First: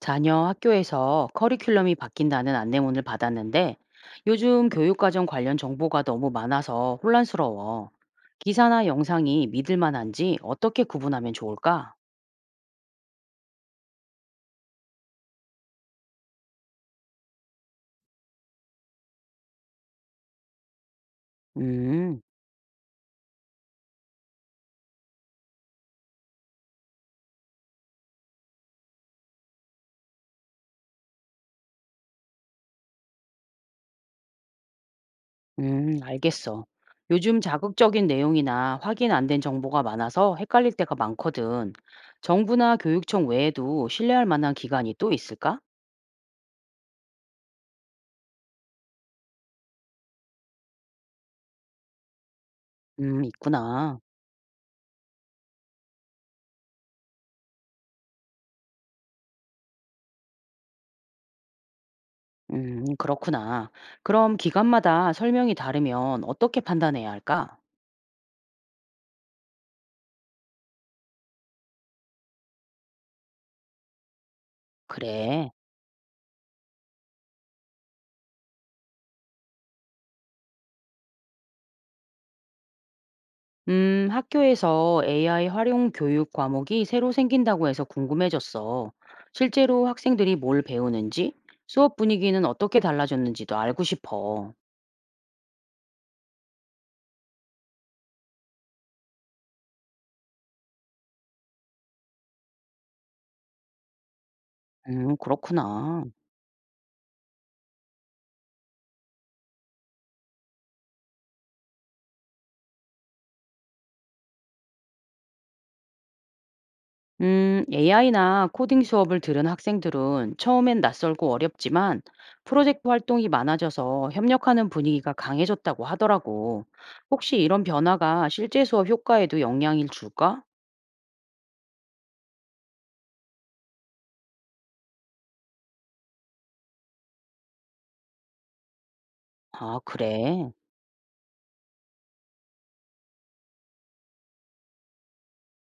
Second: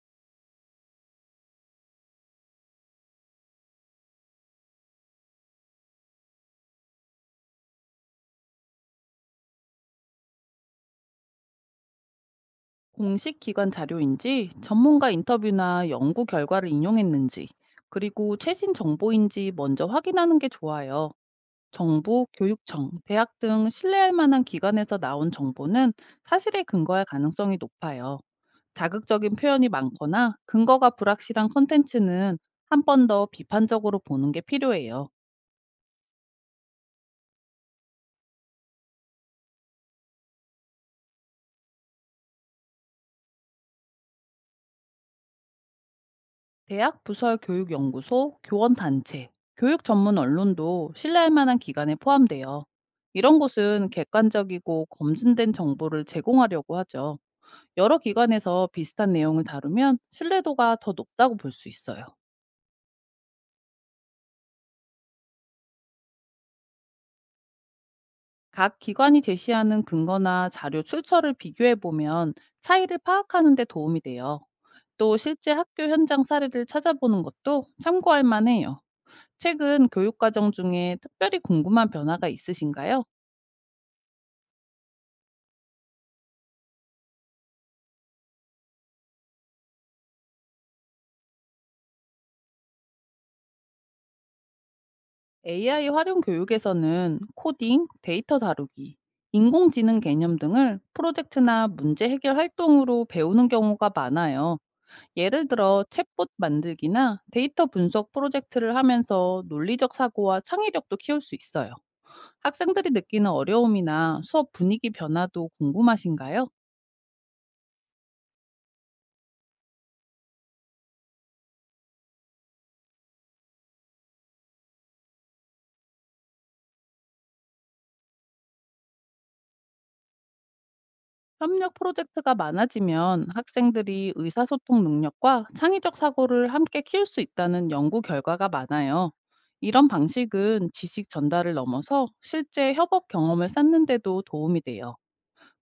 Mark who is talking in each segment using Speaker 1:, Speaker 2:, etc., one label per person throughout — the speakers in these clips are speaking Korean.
Speaker 1: 자녀 학교에서 커리큘럼이 바뀐다는 안내문을 받았는데 요즘 교육과정 관련 정보가 너무 많아서 혼란스러워. 기사나 영상이 믿을 만한지 어떻게 구분하면 좋을까?
Speaker 2: 공식 기관 자료인지 전문가 인터뷰나 연구 결과를 인용했는지 그리고 최신 정보인지 먼저 확인하는 게 좋아요.
Speaker 1: 음,
Speaker 2: 정부, 교육청, 대학 등 신뢰할 만한 기관에서 나온 정보는 사실에 근거할 가능성이 높아요. 자극적인 표현이 많거나 근거가 불확실한 컨텐츠는 한 번 더 비판적으로 보는 게 필요해요.
Speaker 1: 알겠어. 요즘 자극적인 내용이나 확인 안 된 정보가 많아서 헷갈릴 때가 많거든. 정부나 교육청 외에도 신뢰할 만한 기관이 또 있을까?
Speaker 2: 대학 부설 교육연구소, 교원단체, 교육 전문 언론도 신뢰할 만한 기관에 포함돼요. 이런 곳은
Speaker 1: 있구나.
Speaker 2: 객관적이고 검증된 정보를 제공하려고 하죠. 여러 기관에서 비슷한 내용을 다루면 신뢰도가 더 높다고 볼 수 있어요.
Speaker 1: 그렇구나. 그럼 기관마다 설명이 다르면 어떻게 판단해야 할까?
Speaker 2: 각 기관이 제시하는 근거나 자료 출처를 비교해 보면 차이를 파악하는 데 도움이 돼요. 또
Speaker 1: 그래.
Speaker 2: 실제 학교 현장 사례를 찾아보는 것도 참고할 만해요. 최근 교육과정 중에 특별히 궁금한 변화가 있으신가요?
Speaker 1: 학교에서 AI 활용 교육 과목이 새로 생긴다고 해서 궁금해졌어. 실제로 학생들이 뭘 배우는지, 수업 분위기는 어떻게 달라졌는지도 알고 싶어.
Speaker 2: AI 활용 교육에서는 코딩, 데이터 다루기, 인공지능 개념 등을 프로젝트나 문제 해결 활동으로 배우는 경우가 많아요. 예를 들어
Speaker 1: 그렇구나.
Speaker 2: 챗봇 만들기나 데이터 분석 프로젝트를 하면서 논리적 사고와 창의력도 키울 수 있어요. 학생들이 느끼는 어려움이나 수업 분위기 변화도 궁금하신가요?
Speaker 1: AI나 코딩 수업을 들은 학생들은 처음엔 낯설고 어렵지만 프로젝트 활동이 많아져서 협력하는 분위기가 강해졌다고 하더라고. 혹시 이런 변화가 실제 수업 효과에도 영향을 줄까?
Speaker 2: 협력 프로젝트가 많아지면 학생들이 의사소통 능력과 창의적 사고를 함께 키울 수 있다는 연구 결과가 많아요.
Speaker 1: 아,
Speaker 2: 이런
Speaker 1: 그래.
Speaker 2: 방식은 지식 전달을 넘어서 실제 협업 경험을 쌓는데도 도움이 돼요.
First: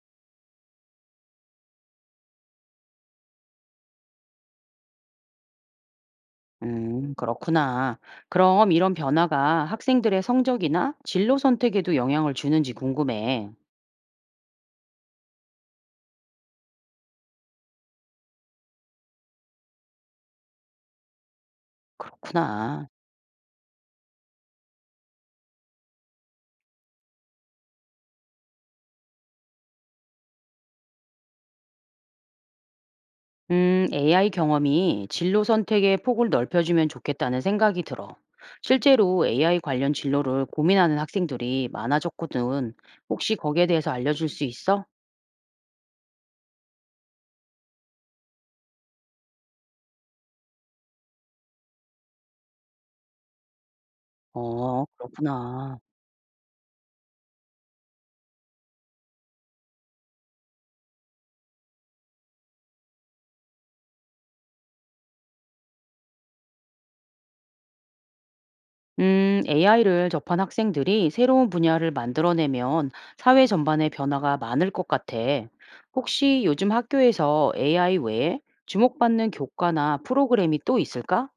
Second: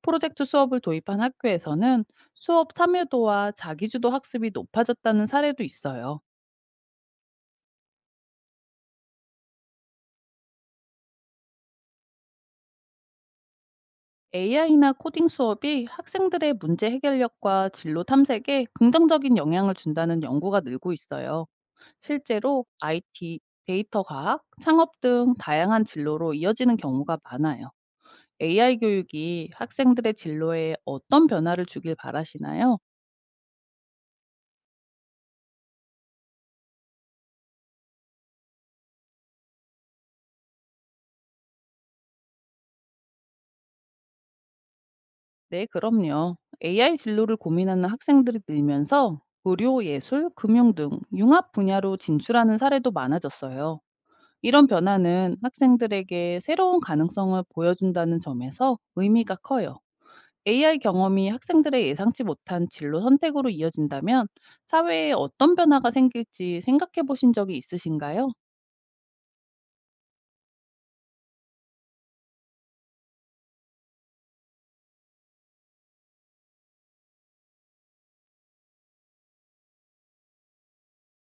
Speaker 2: 프로젝트 수업을 도입한 학교에서는 수업 참여도와 자기주도 학습이 높아졌다는 사례도 있어요.
Speaker 1: 그렇구나. 그럼 이런 변화가 학생들의 성적이나 진로 선택에도 영향을 주는지 궁금해.
Speaker 2: AI나 코딩 수업이 학생들의 문제 해결력과 진로 탐색에 긍정적인 영향을 준다는 연구가 늘고 있어요. 실제로
Speaker 1: 그렇구나.
Speaker 2: IT, 데이터 과학, 창업 등 다양한 진로로 이어지는 경우가 많아요. AI 교육이 학생들의 진로에 어떤 변화를 주길 바라시나요?
Speaker 1: AI 경험이 진로 선택의 폭을 넓혀주면 좋겠다는 생각이 들어. 실제로 AI 관련 진로를 고민하는 학생들이 많아졌거든. 혹시 거기에 대해서 알려줄 수 있어?
Speaker 2: 네, 그럼요. AI 진로를 고민하는 학생들이 늘면서 의료, 예술, 금융 등 융합 분야로 진출하는 사례도 많아졌어요. 이런
Speaker 1: 어,
Speaker 2: 변화는
Speaker 1: 그렇구나.
Speaker 2: 학생들에게 새로운 가능성을 보여준다는 점에서 의미가 커요. AI 경험이 학생들의 예상치 못한 진로 선택으로 이어진다면 사회에 어떤 변화가 생길지 생각해 보신 적이 있으신가요?
Speaker 1: AI를 접한 학생들이 새로운 분야를 만들어내면 사회 전반에 변화가 많을 것 같아. 혹시 요즘 학교에서 AI 외에 주목받는 교과나 프로그램이 또 있을까?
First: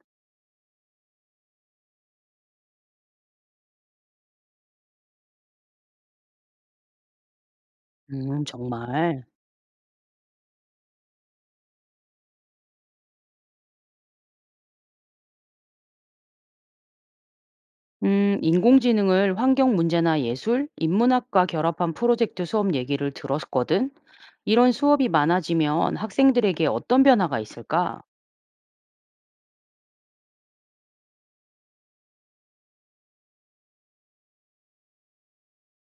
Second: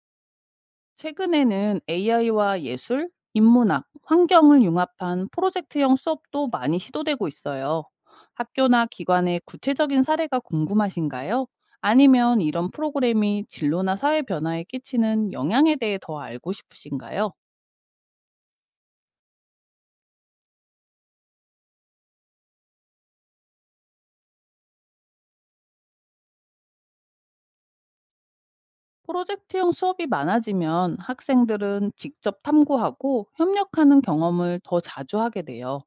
Speaker 2: 최근에는 AI와 예술, 인문학, 환경을 융합한 프로젝트형 수업도 많이 시도되고 있어요. 학교나
Speaker 1: 정말.
Speaker 2: 기관의 구체적인 사례가 궁금하신가요? 아니면 이런 프로그램이 진로나 사회 변화에 끼치는 영향에 대해 더 알고 싶으신가요?
Speaker 1: 인공지능을 환경 문제나 예술, 인문학과 결합한 프로젝트 수업 얘기를 들었거든. 이런 수업이 많아지면 학생들에게 어떤 변화가 있을까?
Speaker 2: 프로젝트형 수업이 많아지면 학생들은 직접 탐구하고 협력하는 경험을 더 자주 하게 돼요.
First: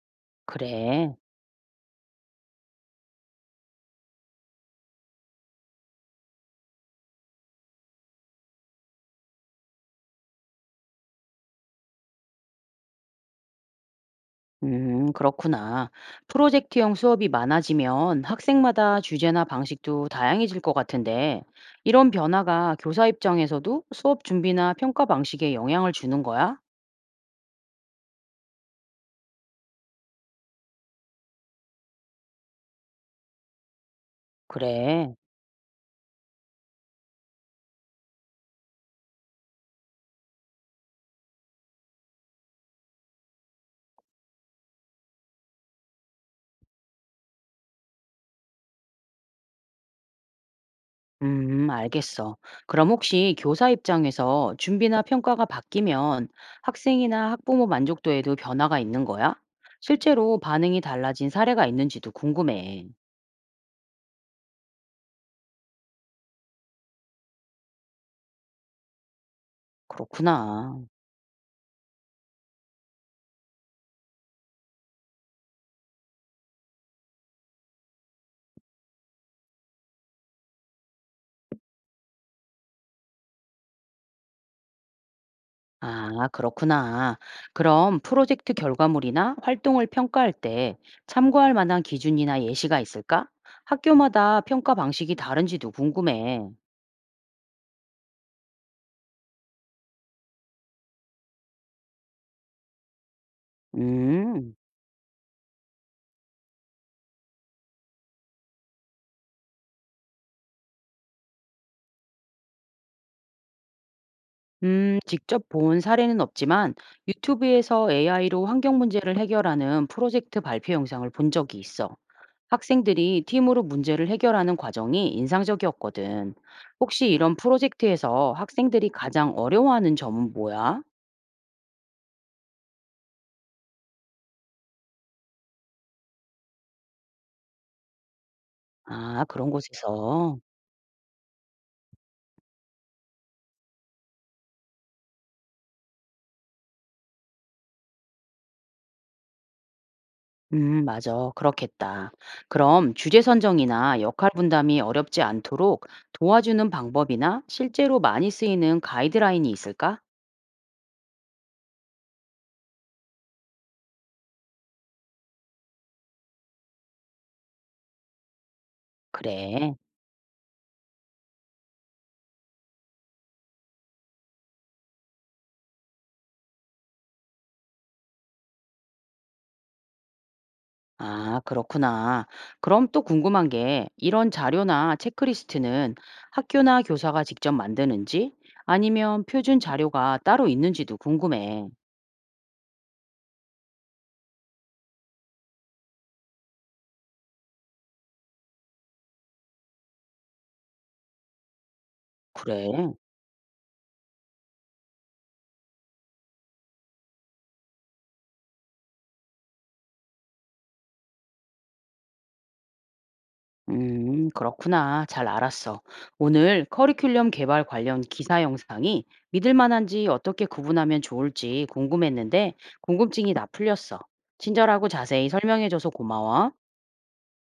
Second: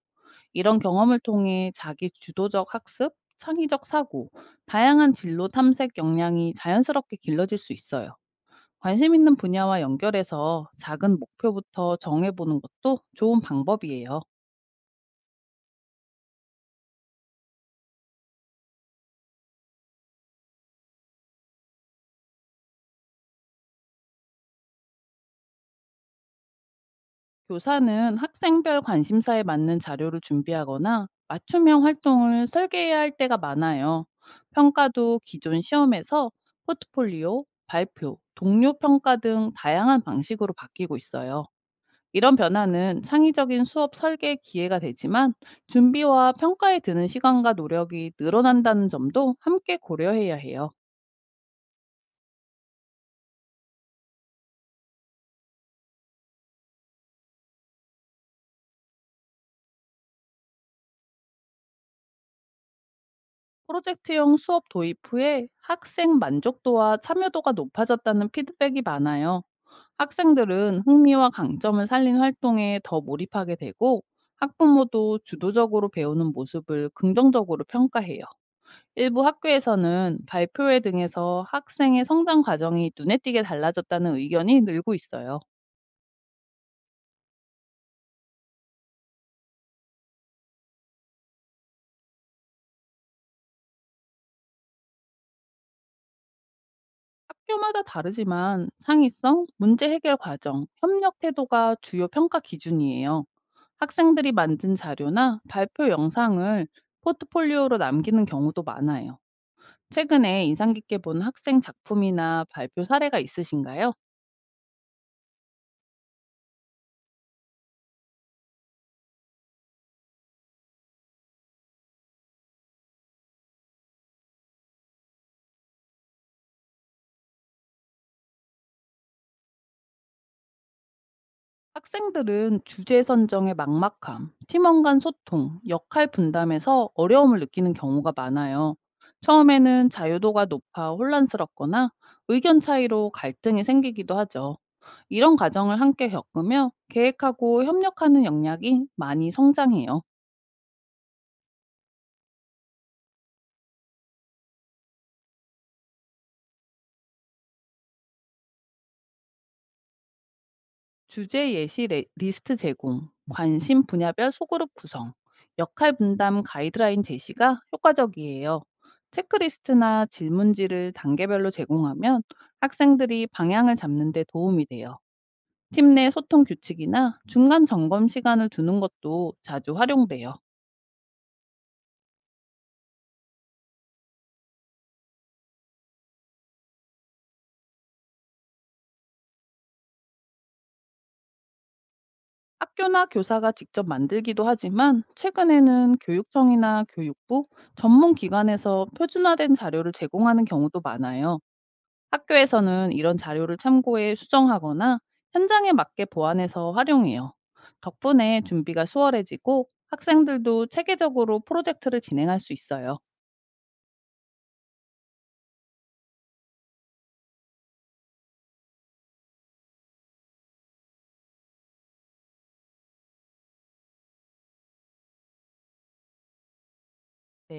Speaker 2: 이런
Speaker 1: 그래.
Speaker 2: 경험을 통해 자기 주도적 학습, 창의적 사고, 다양한 진로 탐색 역량이 자연스럽게 길러질 수 있어요. 관심 있는 분야와 연결해서 작은 목표부터 정해보는 것도 좋은 방법이에요.
Speaker 1: 그렇구나. 프로젝트형 수업이 많아지면 학생마다 주제나 방식도 다양해질 것 같은데, 이런 변화가 교사 입장에서도 수업 준비나 평가 방식에 영향을 주는 거야?
Speaker 2: 교사는 학생별 관심사에 맞는 자료를 준비하거나 맞춤형 활동을 설계해야 할 때가 많아요.
Speaker 1: 그래.
Speaker 2: 평가도 기존 시험에서 포트폴리오, 발표, 동료 평가 등 다양한 방식으로 바뀌고 있어요. 이런 변화는 창의적인 수업 설계 기회가 되지만 준비와 평가에 드는 시간과 노력이 늘어난다는 점도 함께 고려해야 해요.
Speaker 1: 알겠어. 그럼 혹시 교사 입장에서 준비나 평가가 바뀌면 학생이나 학부모 만족도에도 변화가 있는 거야? 실제로 반응이 달라진 사례가 있는지도 궁금해.
Speaker 2: 프로젝트형 수업 도입 후에 학생 만족도와 참여도가 높아졌다는 피드백이 많아요.
Speaker 1: 그렇구나.
Speaker 2: 학생들은 흥미와 강점을 살린 활동에 더 몰입하게 되고 학부모도 주도적으로 배우는 모습을 긍정적으로 평가해요. 일부 학교에서는 발표회 등에서 학생의 성장 과정이 눈에 띄게 달라졌다는 의견이 늘고 있어요.
Speaker 1: 아, 그렇구나. 그럼 프로젝트 결과물이나 활동을 평가할 때 참고할 만한 기준이나 예시가 있을까? 학교마다 평가 방식이 다른지도 궁금해.
Speaker 2: 학교마다 다르지만 창의성, 문제 해결 과정, 협력 태도가 주요 평가 기준이에요. 학생들이
Speaker 1: 음,
Speaker 2: 만든 자료나 발표 영상을 포트폴리오로 남기는 경우도 많아요. 최근에 인상 깊게 본 학생 작품이나 발표 사례가 있으신가요?
Speaker 1: 직접 본 사례는 없지만 유튜브에서 AI로 환경 문제를 해결하는 프로젝트 발표 영상을 본 적이 있어. 학생들이 팀으로 문제를 해결하는 과정이 인상적이었거든. 혹시 이런 프로젝트에서 학생들이 가장 어려워하는 점은 뭐야?
Speaker 2: 학생들은 주제 선정의 막막함, 팀원 간 소통, 역할 분담에서 어려움을 느끼는 경우가 많아요.
Speaker 1: 아, 그런
Speaker 2: 처음에는
Speaker 1: 곳에서.
Speaker 2: 자유도가 높아 혼란스럽거나 의견 차이로 갈등이 생기기도 하죠. 이런 과정을 함께 겪으며 계획하고 협력하는 역량이 많이 성장해요.
Speaker 1: 맞아. 그렇겠다. 그럼 주제 선정이나 역할 분담이 어렵지 않도록 도와주는 방법이나 실제로 많이 쓰이는 가이드라인이 있을까?
Speaker 2: 주제 예시 리스트 제공, 관심 분야별 소그룹 구성, 역할 분담 가이드라인 제시가 효과적이에요.
Speaker 1: 그래.
Speaker 2: 체크리스트나 질문지를 단계별로 제공하면 학생들이 방향을 잡는 데 도움이 돼요. 팀 내 소통 규칙이나 중간 점검 시간을 두는 것도 자주 활용돼요.
Speaker 1: 아, 그렇구나. 그럼 또 궁금한 게 이런 자료나 체크리스트는 학교나 교사가 직접 만드는지 아니면 표준 자료가 따로 있는지도 궁금해.
Speaker 2: 학교나 교사가 직접 만들기도 하지만 최근에는 교육청이나 교육부 전문 기관에서 표준화된 자료를 제공하는 경우도 많아요.
Speaker 1: 그래.
Speaker 2: 학교에서는 이런 자료를 참고해 수정하거나 현장에 맞게 보완해서 활용해요. 덕분에 준비가 수월해지고 학생들도 체계적으로 프로젝트를 진행할 수 있어요.
Speaker 1: 그렇구나. 잘 알았어. 오늘 커리큘럼 개발 관련 기사 영상이 믿을 만한지 어떻게 구분하면 좋을지 궁금했는데 궁금증이 다 풀렸어. 친절하고 자세히 설명해줘서 고마워.